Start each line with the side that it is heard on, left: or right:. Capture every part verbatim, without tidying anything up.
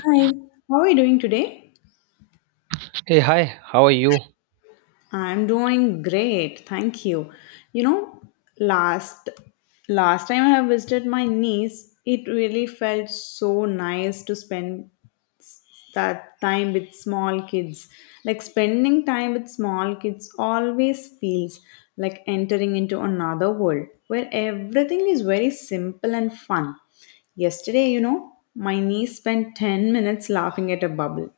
left: Hi, how are you doing today?
right: Hey, hi, how are you?
left: I'm doing great, thank you. You know, last last time I visited my niece, it really felt so nice to spend that time with small kids. Like spending time with small kids always feels like entering into another world where everything is very simple and fun. Yesterday, you know, my niece spent ten minutes laughing at a bubble,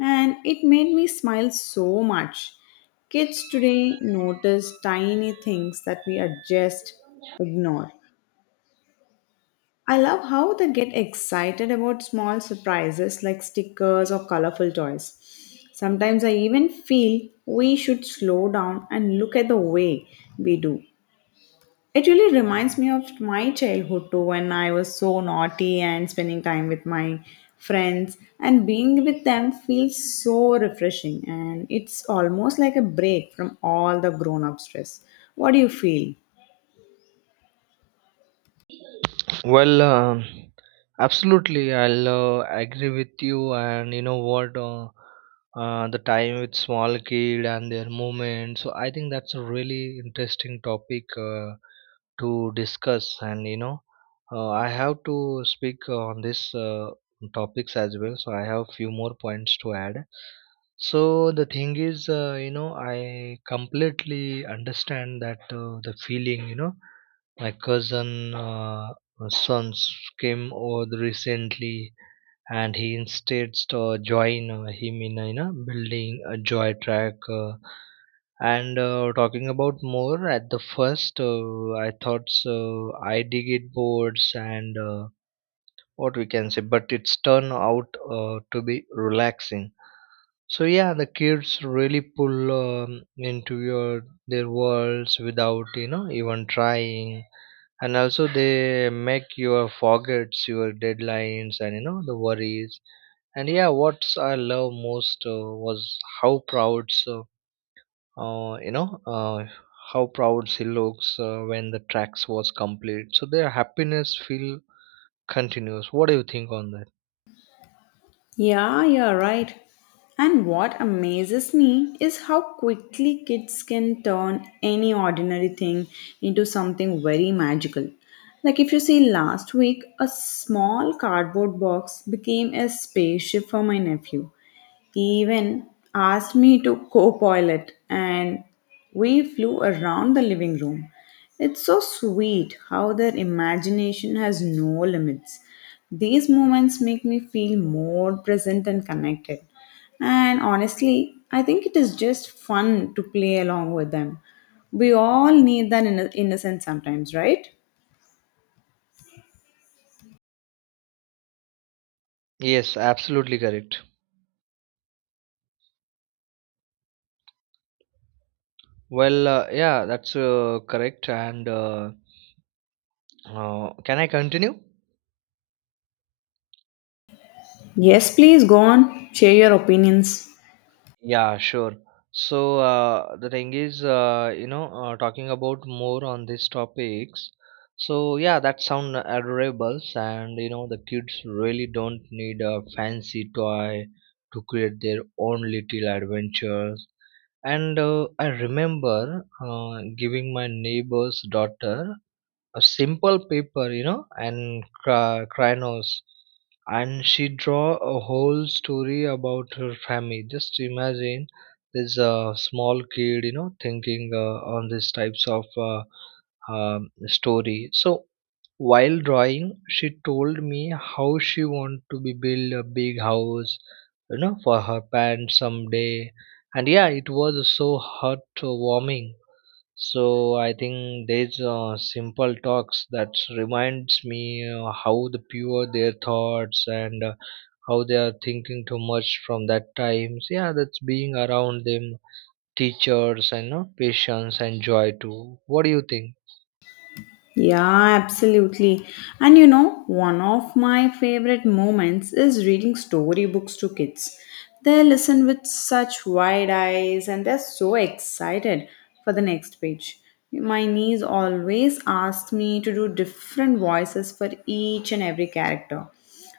left: and it made me smile so much. Kids today notice tiny things that we are just ignore. I love how they get excited about small surprises like stickers or colorful toys. Sometimes I even feel we should slow down and look at the way we do. It really reminds me of my childhood too, when I was so naughty, and spending time with my friends and being with them feels so refreshing, and it's almost like a break from all the grown up stress. What do you feel?
right: Well, um, absolutely, I'll uh, agree with you. And you know what? Uh, uh, the time with small kid and their movement. So I think that's a really interesting topic uh, to discuss. And you know, uh, I have to speak on this uh, topics as well. So I have few more points to add. So the thing is, uh, you know, I completely understand that uh, the feeling, you know, my cousin. Uh, sons came over recently and he instead uh, join uh, him in uh, you know, building a joy track uh, and uh, talking about more at the first uh, I thought so, I dig it boards and uh, what we can say, but it's turned out uh, to be relaxing. So yeah, the kids really pull um, into your their worlds without you know even trying, and also they make your forgets your deadlines and you know the worries. And yeah, what I love most uh, was how proud so uh, you know uh, how proud she looks uh, when the tracks was complete, so their happiness feel continuous. What do you think on that?
left: Yeah, you're right. And what amazes me is how quickly kids can turn any ordinary thing into something very magical. Like if you see last week, a small cardboard box became a spaceship for my nephew. He even asked me to co-pilot it, and we flew around the living room. It's so sweet how their imagination has no limits. These moments make me feel more present and connected. And honestly, I think it is just fun to play along with them. We all need that inno- innocence sometimes, right?
right: Yes, absolutely correct. Well, uh, yeah, that's uh, correct, and uh, uh, can I continue?
left: Yes, please go on. Share your opinions.
right: Yeah, sure. So uh, the thing is, uh, you know, uh, talking about more on these topics. So yeah, that sound adorable, and you know, the kids really don't need a fancy toy to create their own little adventures. And uh, I remember uh, giving my neighbor's daughter a simple paper, you know, and cra- crayon, and she draw a whole story about her family. Just imagine this uh, small kid, you know, thinking uh, on these types of uh, um, story. So while drawing, she told me how she want to be build a big house, you know, for her parents someday. And yeah, it was so heartwarming, so I think these uh, simple talks that reminds me uh, how the pure their thoughts and uh, how they are thinking too much from that times. Yeah, that's being around them, teachers and uh, patience and joy too. What do you think?
left: Yeah, absolutely. And you know, one of my favorite moments is reading storybooks to kids. They listen with such wide eyes and they're so excited for the next page. My niece always asks me to do different voices for each and every character.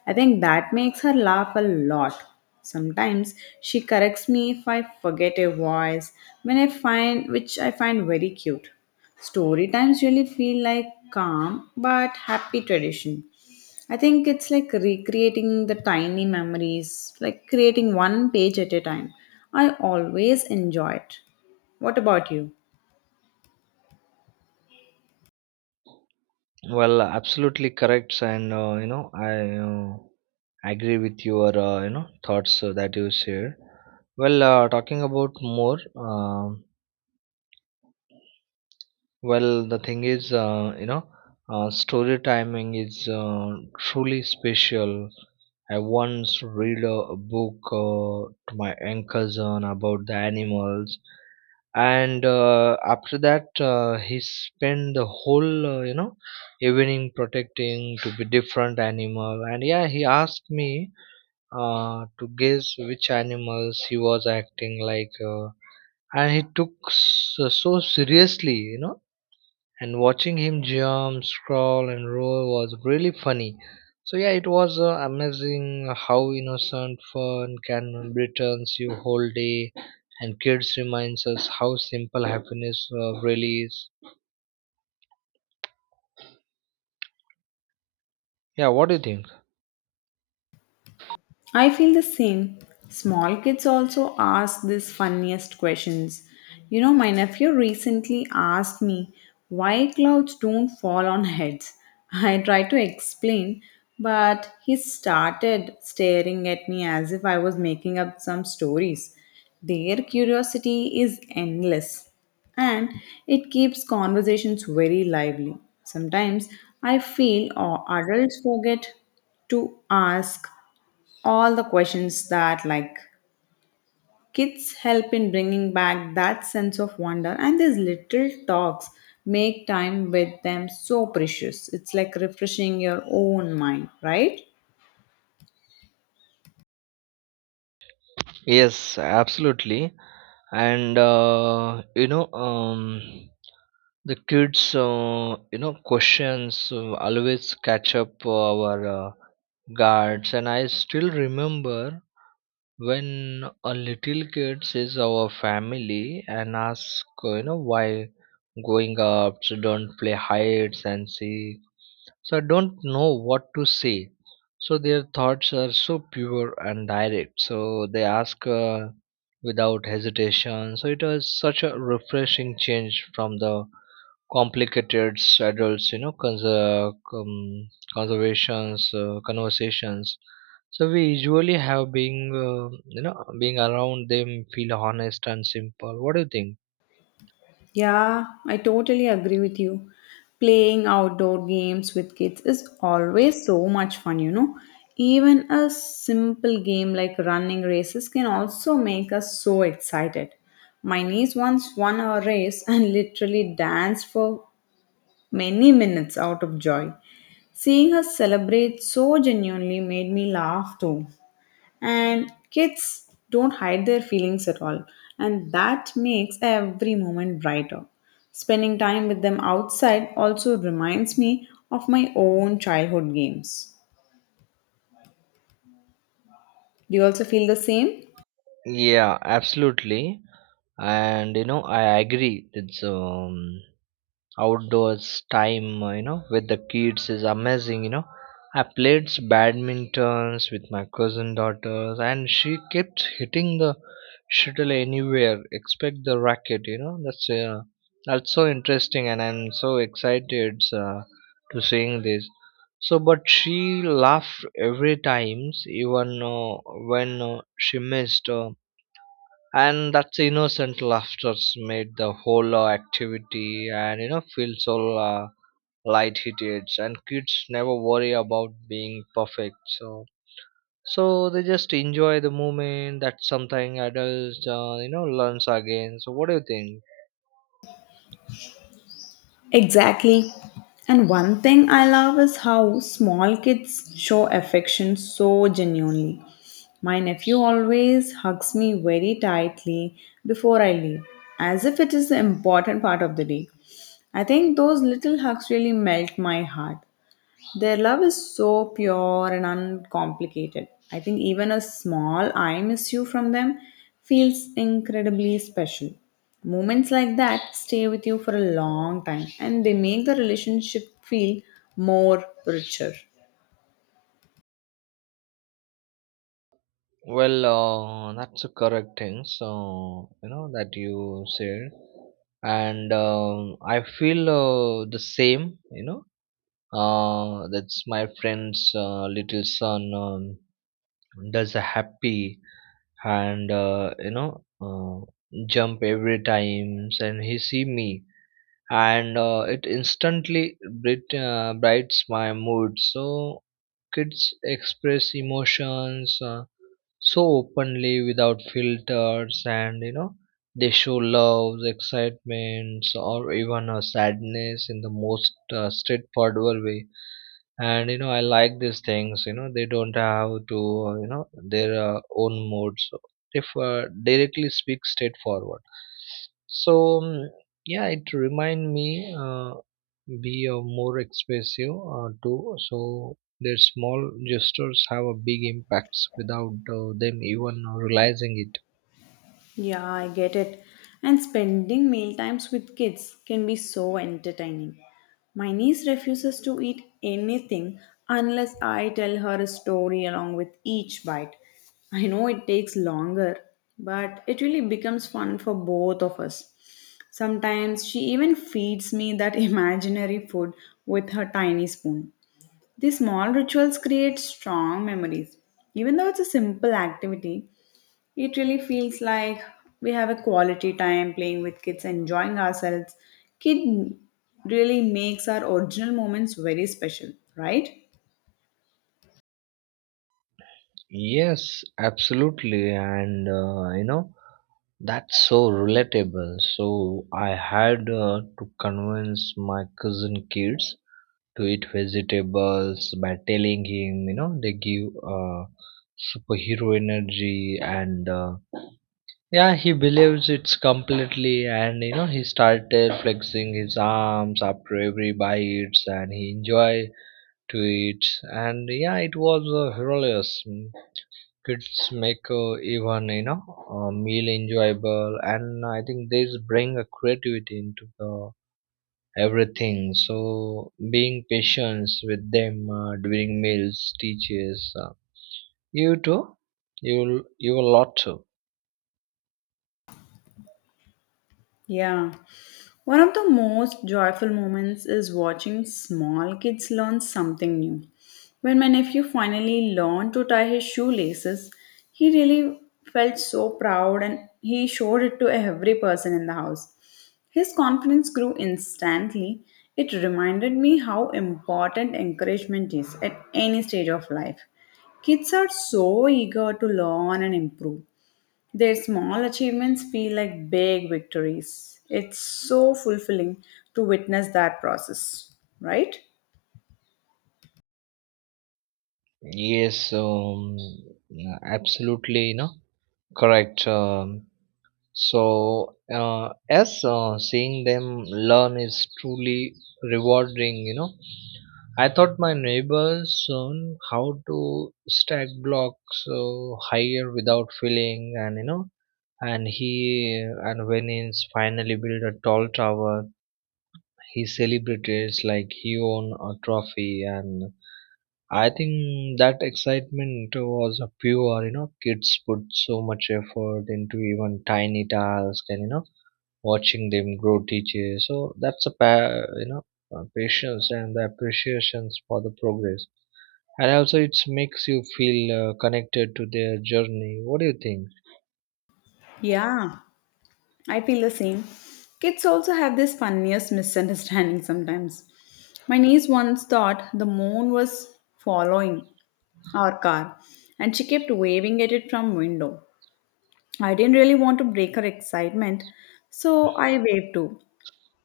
left: I think that makes her laugh a lot. Sometimes she corrects me if I forget a voice, when I find which I find very cute. Story times really feel like calm but happy tradition. I think it's like recreating the tiny memories, like creating one page at a time. I always enjoy it. What about you?
right: Well, absolutely correct, and uh, you know I uh, agree with your uh, you know thoughts uh, that you share. Well, uh, talking about more. um Well, the thing is, uh, you know, uh, story timing is uh, truly special. I once read a, a book uh, to my young cousin about the animals, and uh, after that, uh, he spent the whole, uh, you know, evening protecting to be different animal. And yeah, he asked me uh, to guess which animals he was acting like, uh, and he took s- so seriously, you know, and watching him jump, scroll, and roll was really funny. So yeah, it was uh, amazing how innocent fun can returns you whole day, and kids reminds us how simple happiness uh, really is. Yeah, what do you think?
left: I feel the same. Small kids also ask these funniest questions. You know, my nephew recently asked me why clouds don't fall on heads. I tried to explain, but he started staring at me as if I was making up some stories. Their curiosity is endless, and it keeps conversations very lively. Sometimes I feel or adults forget to ask all the questions that, like, kids help in bringing back that sense of wonder, and these little talks make time with them so precious. It's like refreshing your own mind, right?
right: Yes, absolutely. And uh, you know, um, the kids, uh, you know, questions uh, always catch up our uh, guards, and I still remember when a little kid sees our family and asks, "Oh, you know, why going up so don't play hide and seek." So I don't know what to say. So their thoughts are so pure and direct. So they ask uh, without hesitation. So it was such a refreshing change from the complicated adults you know cons- uh, com- conservations uh, conversations so we usually have being uh, you know being around them feel honest and simple. What do you think?
left: Yeah, I totally agree with you. Playing outdoor games with kids is always so much fun, you know. Even a simple game like running races can also make us so excited. My niece once won a race and literally danced for many minutes out of joy. Seeing her celebrate so genuinely made me laugh too. And kids don't hide their feelings at all, and that makes every moment brighter. Spending time with them outside also reminds me of my own childhood games. Do you also feel the same?
right: Yeah, absolutely. And you know I agree. It's um outdoors time uh, you know with the kids is amazing, you know. I played badmintons with my cousin daughters and she kept hitting the shuttle anywhere except the racket, you know. That's uh, that's so interesting and I'm so excited uh, to seeing this. So but she laughed every times even uh, when uh, she missed, uh, and that innocent laughter's made the whole uh, activity and you know feel so uh, light-hearted, and kids never worry about being perfect, so so they just enjoy the moment. That's something adults uh, you know learns again. So what do you think?
left: Exactly. And one thing I love is how small kids show affection so genuinely. My nephew always hugs me very tightly before I leave, as if it is the important part of the day. I think those little hugs really melt my heart. Their love is so pure and uncomplicated. I think even a small I miss you from them feels incredibly special. Moments like that stay with you for a long time, and they make the relationship feel more richer.
right: Well, uh, that's a correct thing so you know that you said, and um, I feel uh, the same, you know. Uh, that's my friend's uh, little son um, does a happy and uh, you know uh, jump every time and he see me, and uh, it instantly bright uh, brightens my mood. So kids express emotions uh, so openly without filters, and you know they show love, excitements, or even a sadness in the most uh, straightforward way. And you know I like these things, you know they don't have to, you know, their uh, own modes. So if uh, directly speak straightforward. So mm, yeah, it remind me uh, be uh, more expressive uh, too. So their small gestures have a big impacts without uh, them even realizing it.
left: Yeah, I get it. And spending meal times with kids can be so entertaining. My niece refuses to eat anything unless I tell her a story along with each bite. I know it takes longer, but it really becomes fun for both of us. Sometimes she even feeds me that imaginary food with her tiny spoon. These small rituals create strong memories. Even though it's a simple activity, it really feels like we have a quality time playing with kids, enjoying ourselves. Kid really makes our original moments very special, right?
right: Yes, absolutely. And uh, you know, that's so relatable. So I had uh, to convince my cousin kids to eat vegetables by telling him, you know, they give uh, superhero energy, and uh, yeah, he believes it's completely, and you know, he started flexing his arms after every bites and he enjoy to it. And yeah, it was uh, hilarious. Kids make uh, even you know a meal enjoyable, and I think this bring a creativity into the everything. So being patient with them uh, during meals teaches uh, you too, you you a lot too.
left: Yeah. One of the most joyful moments is watching small kids learn something new. When my nephew finally learned to tie his shoelaces, he really felt so proud, and he showed it to every person in the house. His confidence grew instantly. It reminded me how important encouragement is at any stage of life. Kids are so eager to learn and improve. Their small achievements feel like big victories. It's so fulfilling to witness that process, right?
right: Yes, um, absolutely, you know, correct. um, So, uh, as uh, seeing them learn is truly rewarding, you know. I taught my neighbors on how to stack blocks uh, higher without feeling, and you know, and he and when he's finally built a tall tower, he celebrated like he won a trophy, and I think that excitement was a pure, you know, kids put so much effort into even tiny task, and you know watching them grow teacher, so that's a pa- you know uh, patience and the appreciations for the progress, and also it makes you feel uh, connected to their journey. What do you think?
left: Yeah, I feel the same. Kids also have this funniest misunderstanding sometimes. My niece once thought the moon was following our car, and she kept waving at it from window. I didn't really want to break her excitement, so I waved too.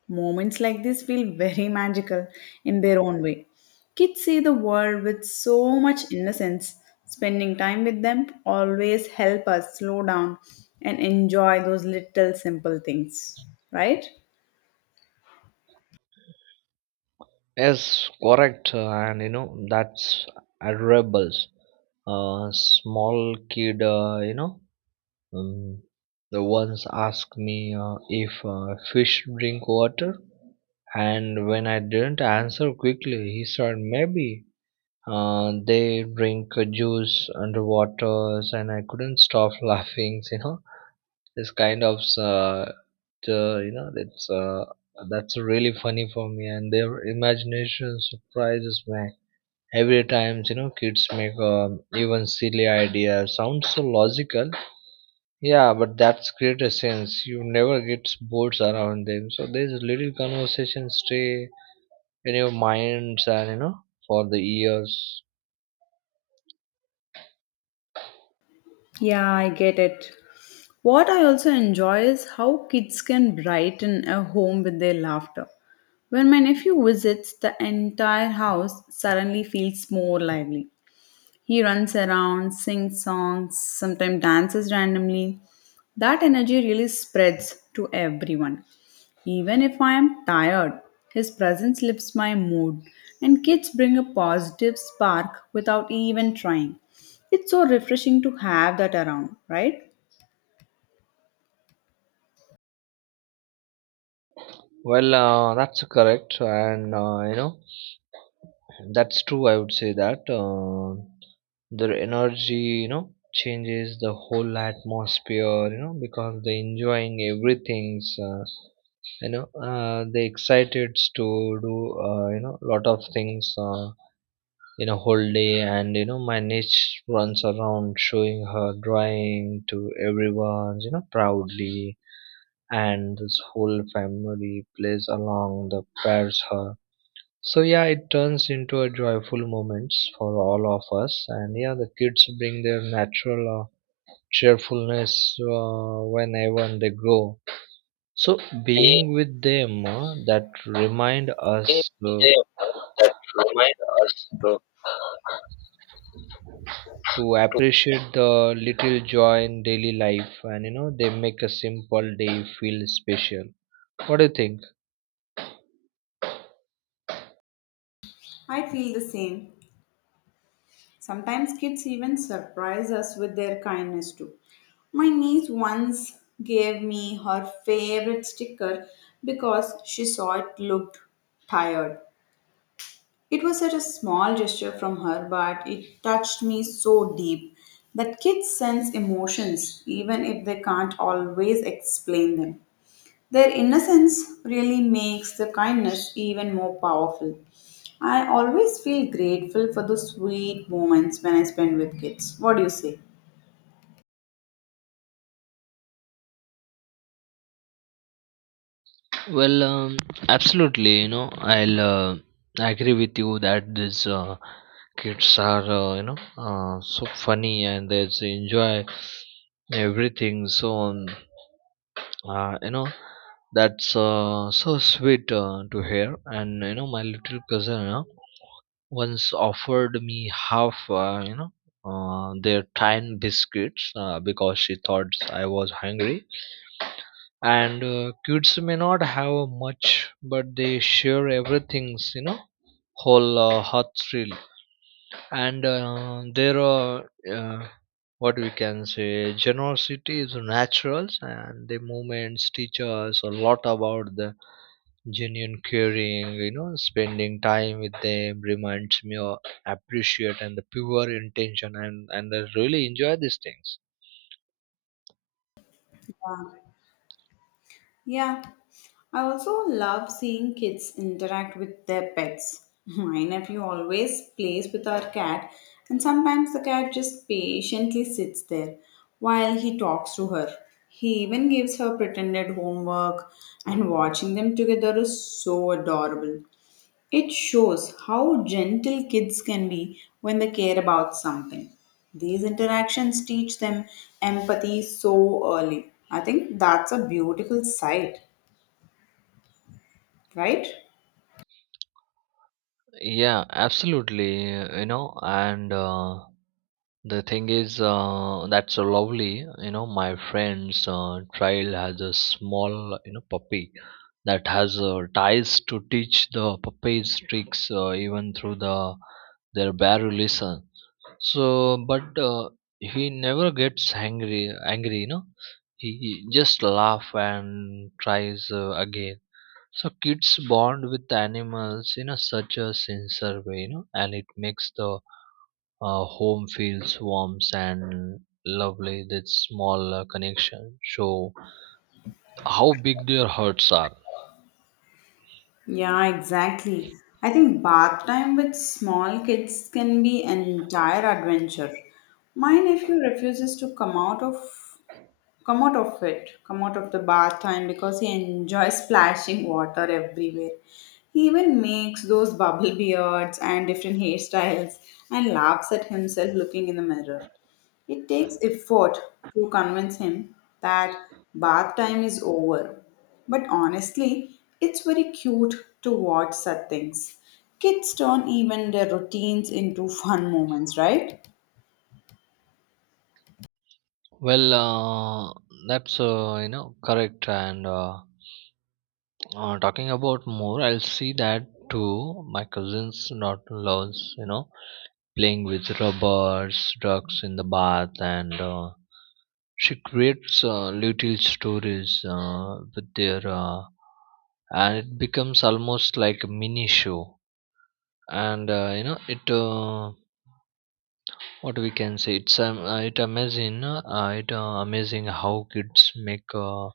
left: Moments like this feel very magical in their own way. Kids see the world with so much innocence. Spending time with them always help us slow down and enjoy those little simple things, right?
right: Yes, correct. Uh, and you know, that's admirable uh, small kid, uh, you know um, the once asked me uh, if uh, fish drink water, and when I didn't answer quickly, he said maybe uh, they drink uh, juice underwater and I couldn't stop laughing, you know. This kind of uh, the- you know it's uh, that's really funny for me, and their imagination surprises me every time, you know. Kids make um, even silly ideas sounds so logical. Yeah, but that's create a sense you never get bored around them, so these little conversations stay in your minds, and you know, for the years.
left: Yeah, I get it. What I also enjoy is how kids can brighten a home with their laughter. When my nephew visits, the entire house suddenly feels more lively. He runs around, sings songs, sometimes dances randomly. That energy really spreads to everyone. Even if I am tired, his presence lifts my mood, and kids bring a positive spark without even trying. It's so refreshing to have that around, right?
right: Well, uh, that's correct, and uh, you know that's true. I would say that uh, their energy, you know, changes the whole atmosphere, you know, because they enjoying everything's. Uh, you know, uh, they excited to do uh, you know lot of things uh, in a whole day, and you know my niece runs around showing her drawing to everyone, you know, proudly. And this whole family plays along the pairs her. So yeah, it turns into a joyful moments for all of us, and yeah, the kids bring their natural uh, cheerfulness uh, whenever they grow. So being with them, uh, that remind us uh, to appreciate the little joy in daily life, and you know they make a simple day feel special. What do you think?
left: I feel the same. Sometimes kids even surprise us with their kindness too. My niece once gave me her favorite sticker because she saw it looked tired. It was such a small gesture from her, but it touched me so deep that kids sense emotions even if they can't always explain them. Their innocence really makes the kindness even more powerful. I always feel grateful for the sweet moments when I spend with kids. What do you say?
right: Well, um, absolutely. You know, I'll uh, agree with you that these uh, kids are, uh, you know, uh, so funny and they s- enjoy everything. So, um, uh, you know, that's uh, so sweet uh, to hear. And you know, my little cousin, you know, once offered me half, uh, you know, uh, their time biscuits uh, because she thought I was hungry, and uh, kids may not have much but they share everything's, you know, whole uh, heart thrill. And uh, there are, uh, what we can say, generosity is natural and the moments teach us a lot about the genuine caring, you know. Spending time with them reminds me of appreciate and the pure intention, and and I really enjoy these things.
left: Yeah, I also love seeing kids interact with their pets. My nephew always plays with our cat, and sometimes the cat just patiently sits there while he talks to her. He even gives her pretended homework, and watching them together is so adorable. It shows how gentle kids can be when they care about something. These interactions teach them empathy so early. I think that's a beautiful sight, right?
right: Yeah, absolutely, you know. And uh, the thing is, uh, that's so lovely, you know. My friend's uh, child has a small, you know, puppy that has uh, ties to teach the puppies tricks uh, even through the their bare listen. So, but uh, he never gets angry. Angry, you know, he just laugh and tries uh, again. So kids bond with animals in a such a sincere way, you know, and it makes the uh, home feels warm and lovely. That small uh, connection show how big their hearts are.
left: Yeah, exactly. I think bath time with small kids can be an entire adventure. My nephew refuses to come out of come out of it, come out of the bath, and because he enjoys splashing water everywhere. He even makes those bubble beards and different hairstyles, and laughs at himself looking in the mirror. It takes effort to convince him that bath time is over. But honestly, it's very cute to watch such things. Kids turn even their routines into fun moments, right?
right: Well, uh, that's uh, you know correct. And uh, uh, Talking about more, I'll see that too. My cousins not loves you know playing with rubbers, ducks in the bath, and uh, she creates uh, little stories uh, with their uh, and it becomes almost like a mini show and uh, you know it uh, what we can say it's um, uh, it amazing uh, uh, it uh, amazing how kids make uh,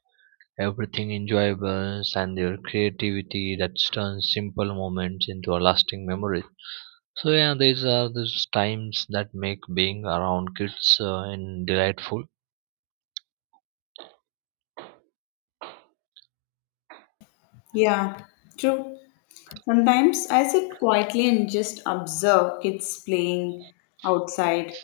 right: everything enjoyable, and their creativity that turns simple moments into a lasting memory. So yeah, these are those times that make being around kids uh, and delightful.
left: Yeah, true. Sometimes I sit quietly and just observe kids playing outside.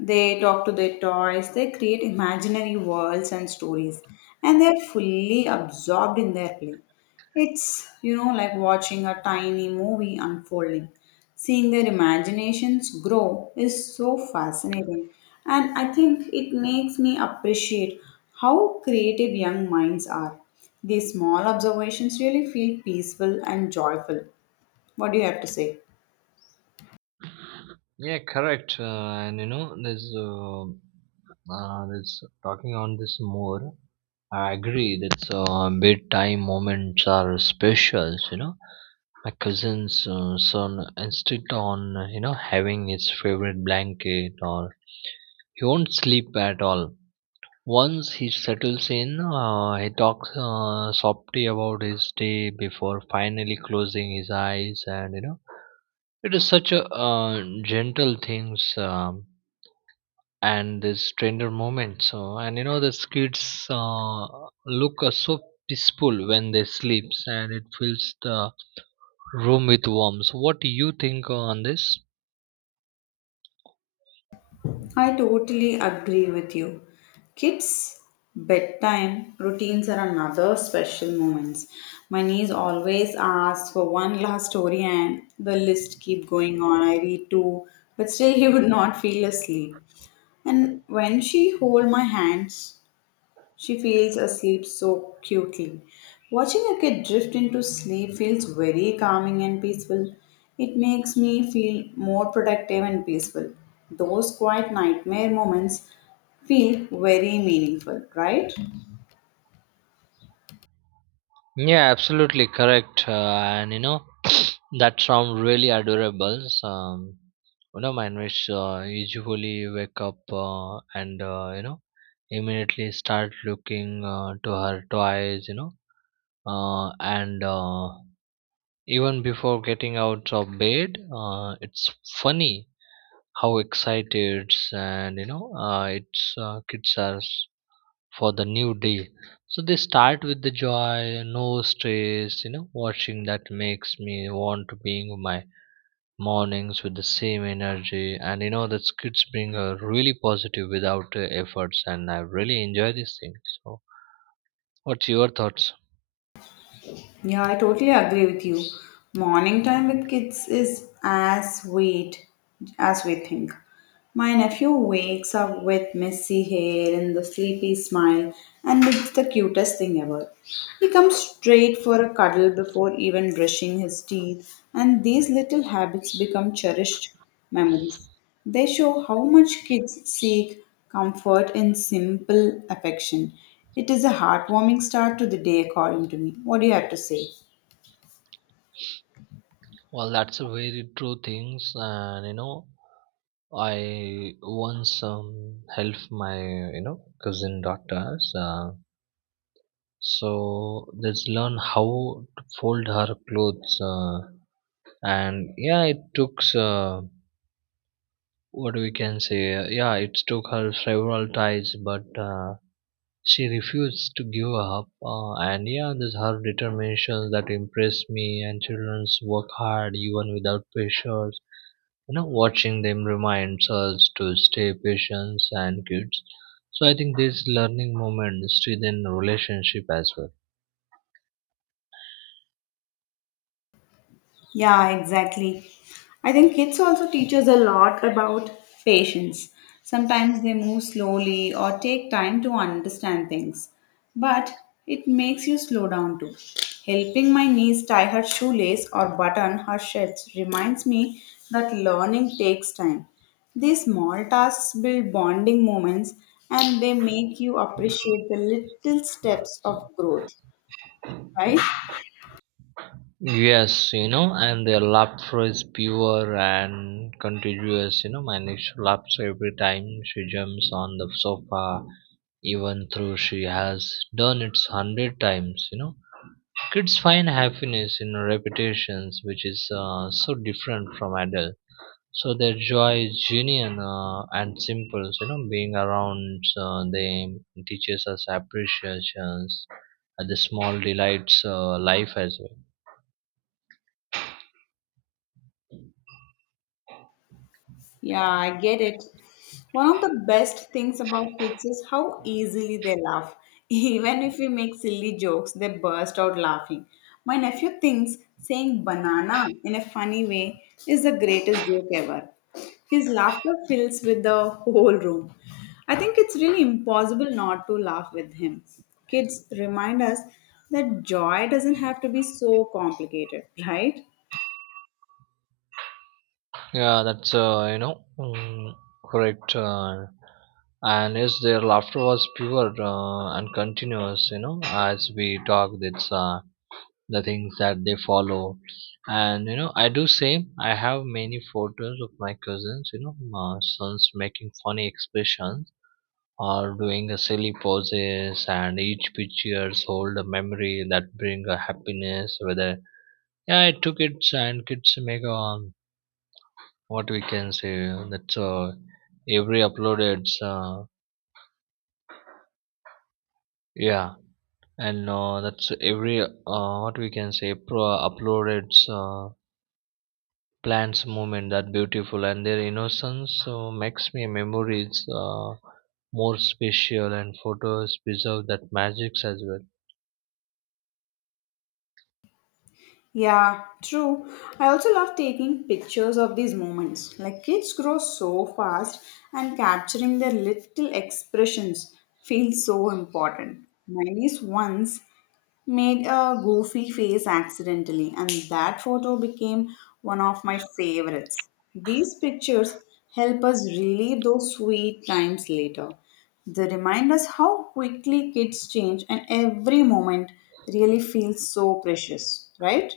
left: They talk to their toys, they create imaginary worlds and stories, and they're fully absorbed in their play. It's, you know, like watching a tiny movie unfolding. Seeing their imaginations grow is so fascinating, and I think it makes me appreciate how creative young minds are. These small observations really feel peaceful and joyful. What do you have to say?
right: Yeah, correct. Uh, and you know there's uh, uh, There's talking on this more. I agree that uh, bedtime moments are special, you know. My cousin's uh, son insisted on, uh, you know having his favorite blanket, or he won't sleep at all. Once he settles in, uh, he talks uh, softly about his day before finally closing his eyes, and you know it is such a uh, gentle things, um, and this tender moment. So, and you know, the kids uh, look uh, so peaceful when they sleeps, and it fills the room with warmth. So what do you think on this?
left: I totally agree with you. Kids' bedtime routines are another special moments. My niece always asks for one last story, and the list keep going on. I read two, but still he would not feel asleep. And when she hold my hands, she feels asleep so cutely. Watching a kid drift into sleep feels very calming and peaceful. It makes me feel more protective and peaceful. Those quiet nightmare moments feel very meaningful, right?
right: Yeah, absolutely correct. Uh, and you know, that sound really adorable. So, um, you know, mine which uh, usually wake up uh, and uh, you know, immediately start looking uh, to her toys. You know, uh, and uh, even before getting out of bed, uh, it's funny how excited, and you know, uh, it's uh, kids are for the new day. So they start with the joy, no stress, you know, watching that makes me want to being my mornings with the same energy. And you know, the kids bring a really positive without uh, efforts. And I really enjoy this thing. So what's your thoughts?
left: Yeah, I totally agree with you. Morning time with kids is as sweet as we think. My nephew wakes up with messy hair and the sleepy smile, and it's the cutest thing ever. He comes straight for a cuddle before even brushing his teeth, and these little habits become cherished memories. They show how much kids seek comfort in simple affection. It is a heartwarming start to the day, according to me. What do you have to say?
right: Well, that's a very true things. And you know, I once um, helped my, you know, cousin daughters. Uh, so let's learn how to fold her clothes. Uh, and yeah, it took uh, what we can say uh, yeah, it took her several tries, but uh, she refused to give up, uh, and yeah, this her determination that impressed me, and children's work hard even without pressures. You know, watching them reminds us to stay patient and kids. So I think these learning moments strengthen relationship as well.
left: Yeah, exactly. I think kids also teach us a lot about patience. Sometimes they move slowly or take time to understand things, but it makes you slow down too. Helping my niece tie her shoelace or button her shirts reminds me that learning takes time. These small tasks build bonding moments, and they make you appreciate the little steps of growth, right?
right: Yes, you know, and their laughter is pure and continuous. You know, my niece laughs every time she jumps on the sofa, even though she has done it hundred times. You know, kids find happiness in repetitions, which is uh, so different from adults. So their joy is genuine uh, and simple. You know, being around uh, them teaches us appreciations at the small delights uh, life as well.
left: Yeah, I get it. One of the best things about kids is how easily they laugh. Even if we make silly jokes, they burst out laughing. My nephew thinks saying banana in a funny way is the greatest joke ever. His laughter fills with the whole room. I think it's really impossible not to laugh with him. Kids remind us that joy doesn't have to be so complicated, right?
right: Yeah, that's uh, you know mm, correct. Uh, and yes, their laughter was pure uh, and continuous. You know, as we talk, it's uh, the things that they follow. And you know, I do same. I have many photos of my cousins. You know, my sons making funny expressions or doing a silly poses, and each pictures hold a memory that bring a happiness. Whether yeah, it took kids and kids make a what we can say that's uh, every uploaded, uh, yeah and uh, that's every uh, what we can say pro uploaded uh, plants movement that beautiful, and their innocence so makes me memories uh, more special, and photos preserve that magics as well.
left: Yeah, true. I also love taking pictures of these moments. Like kids grow so fast, and capturing their little expressions feels so important. My niece once made a goofy face accidentally, and that photo became one of my favorites. These pictures help us relive those sweet times later. They remind us how quickly kids change, and every moment really feels so precious, right?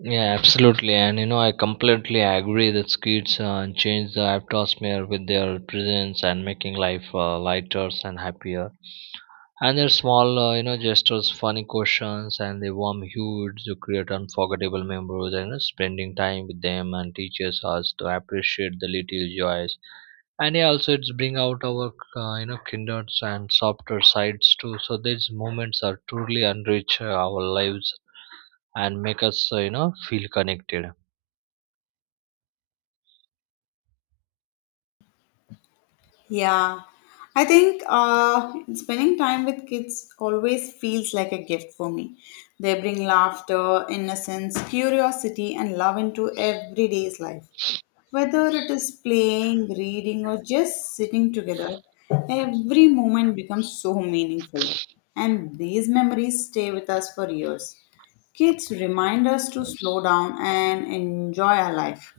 right: Yeah, absolutely. And you know, I completely agree that kids uh, change the atmosphere with their presence and making life uh, lighter and happier, and their small, uh, you know gestures, funny questions, and the warm hues to create unforgettable memories. And you know, spending time with them and teaches us to appreciate the little joys. And yeah, also it's bring out our, uh, you know kinder and softer sides too. So these moments are truly enrich uh, our lives and make us, uh, you know feel connected.
left: Yeah, I think uh, spending time with kids always feels like a gift for me. They bring laughter, innocence, curiosity, and love into everyday's life. Whether it is playing, reading, or just sitting together, every moment becomes so meaningful. And these memories stay with us for years. Kids remind us to slow down and enjoy our life.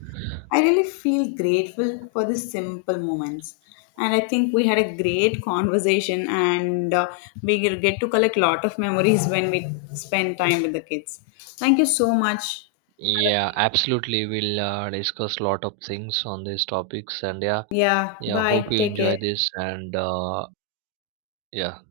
left: I really feel grateful for these simple moments. And I think we had a great conversation, and uh, we will get to collect lot of memories when we spend time with the kids. Thank you so much.
right: Yeah, absolutely, we'll uh, discuss lot of things on these topics. And yeah,
left: Yeah,
right: yeah, hope
left: bye.
right: you
left: Take
right: enjoy
left: care.
right: this. And uh, yeah.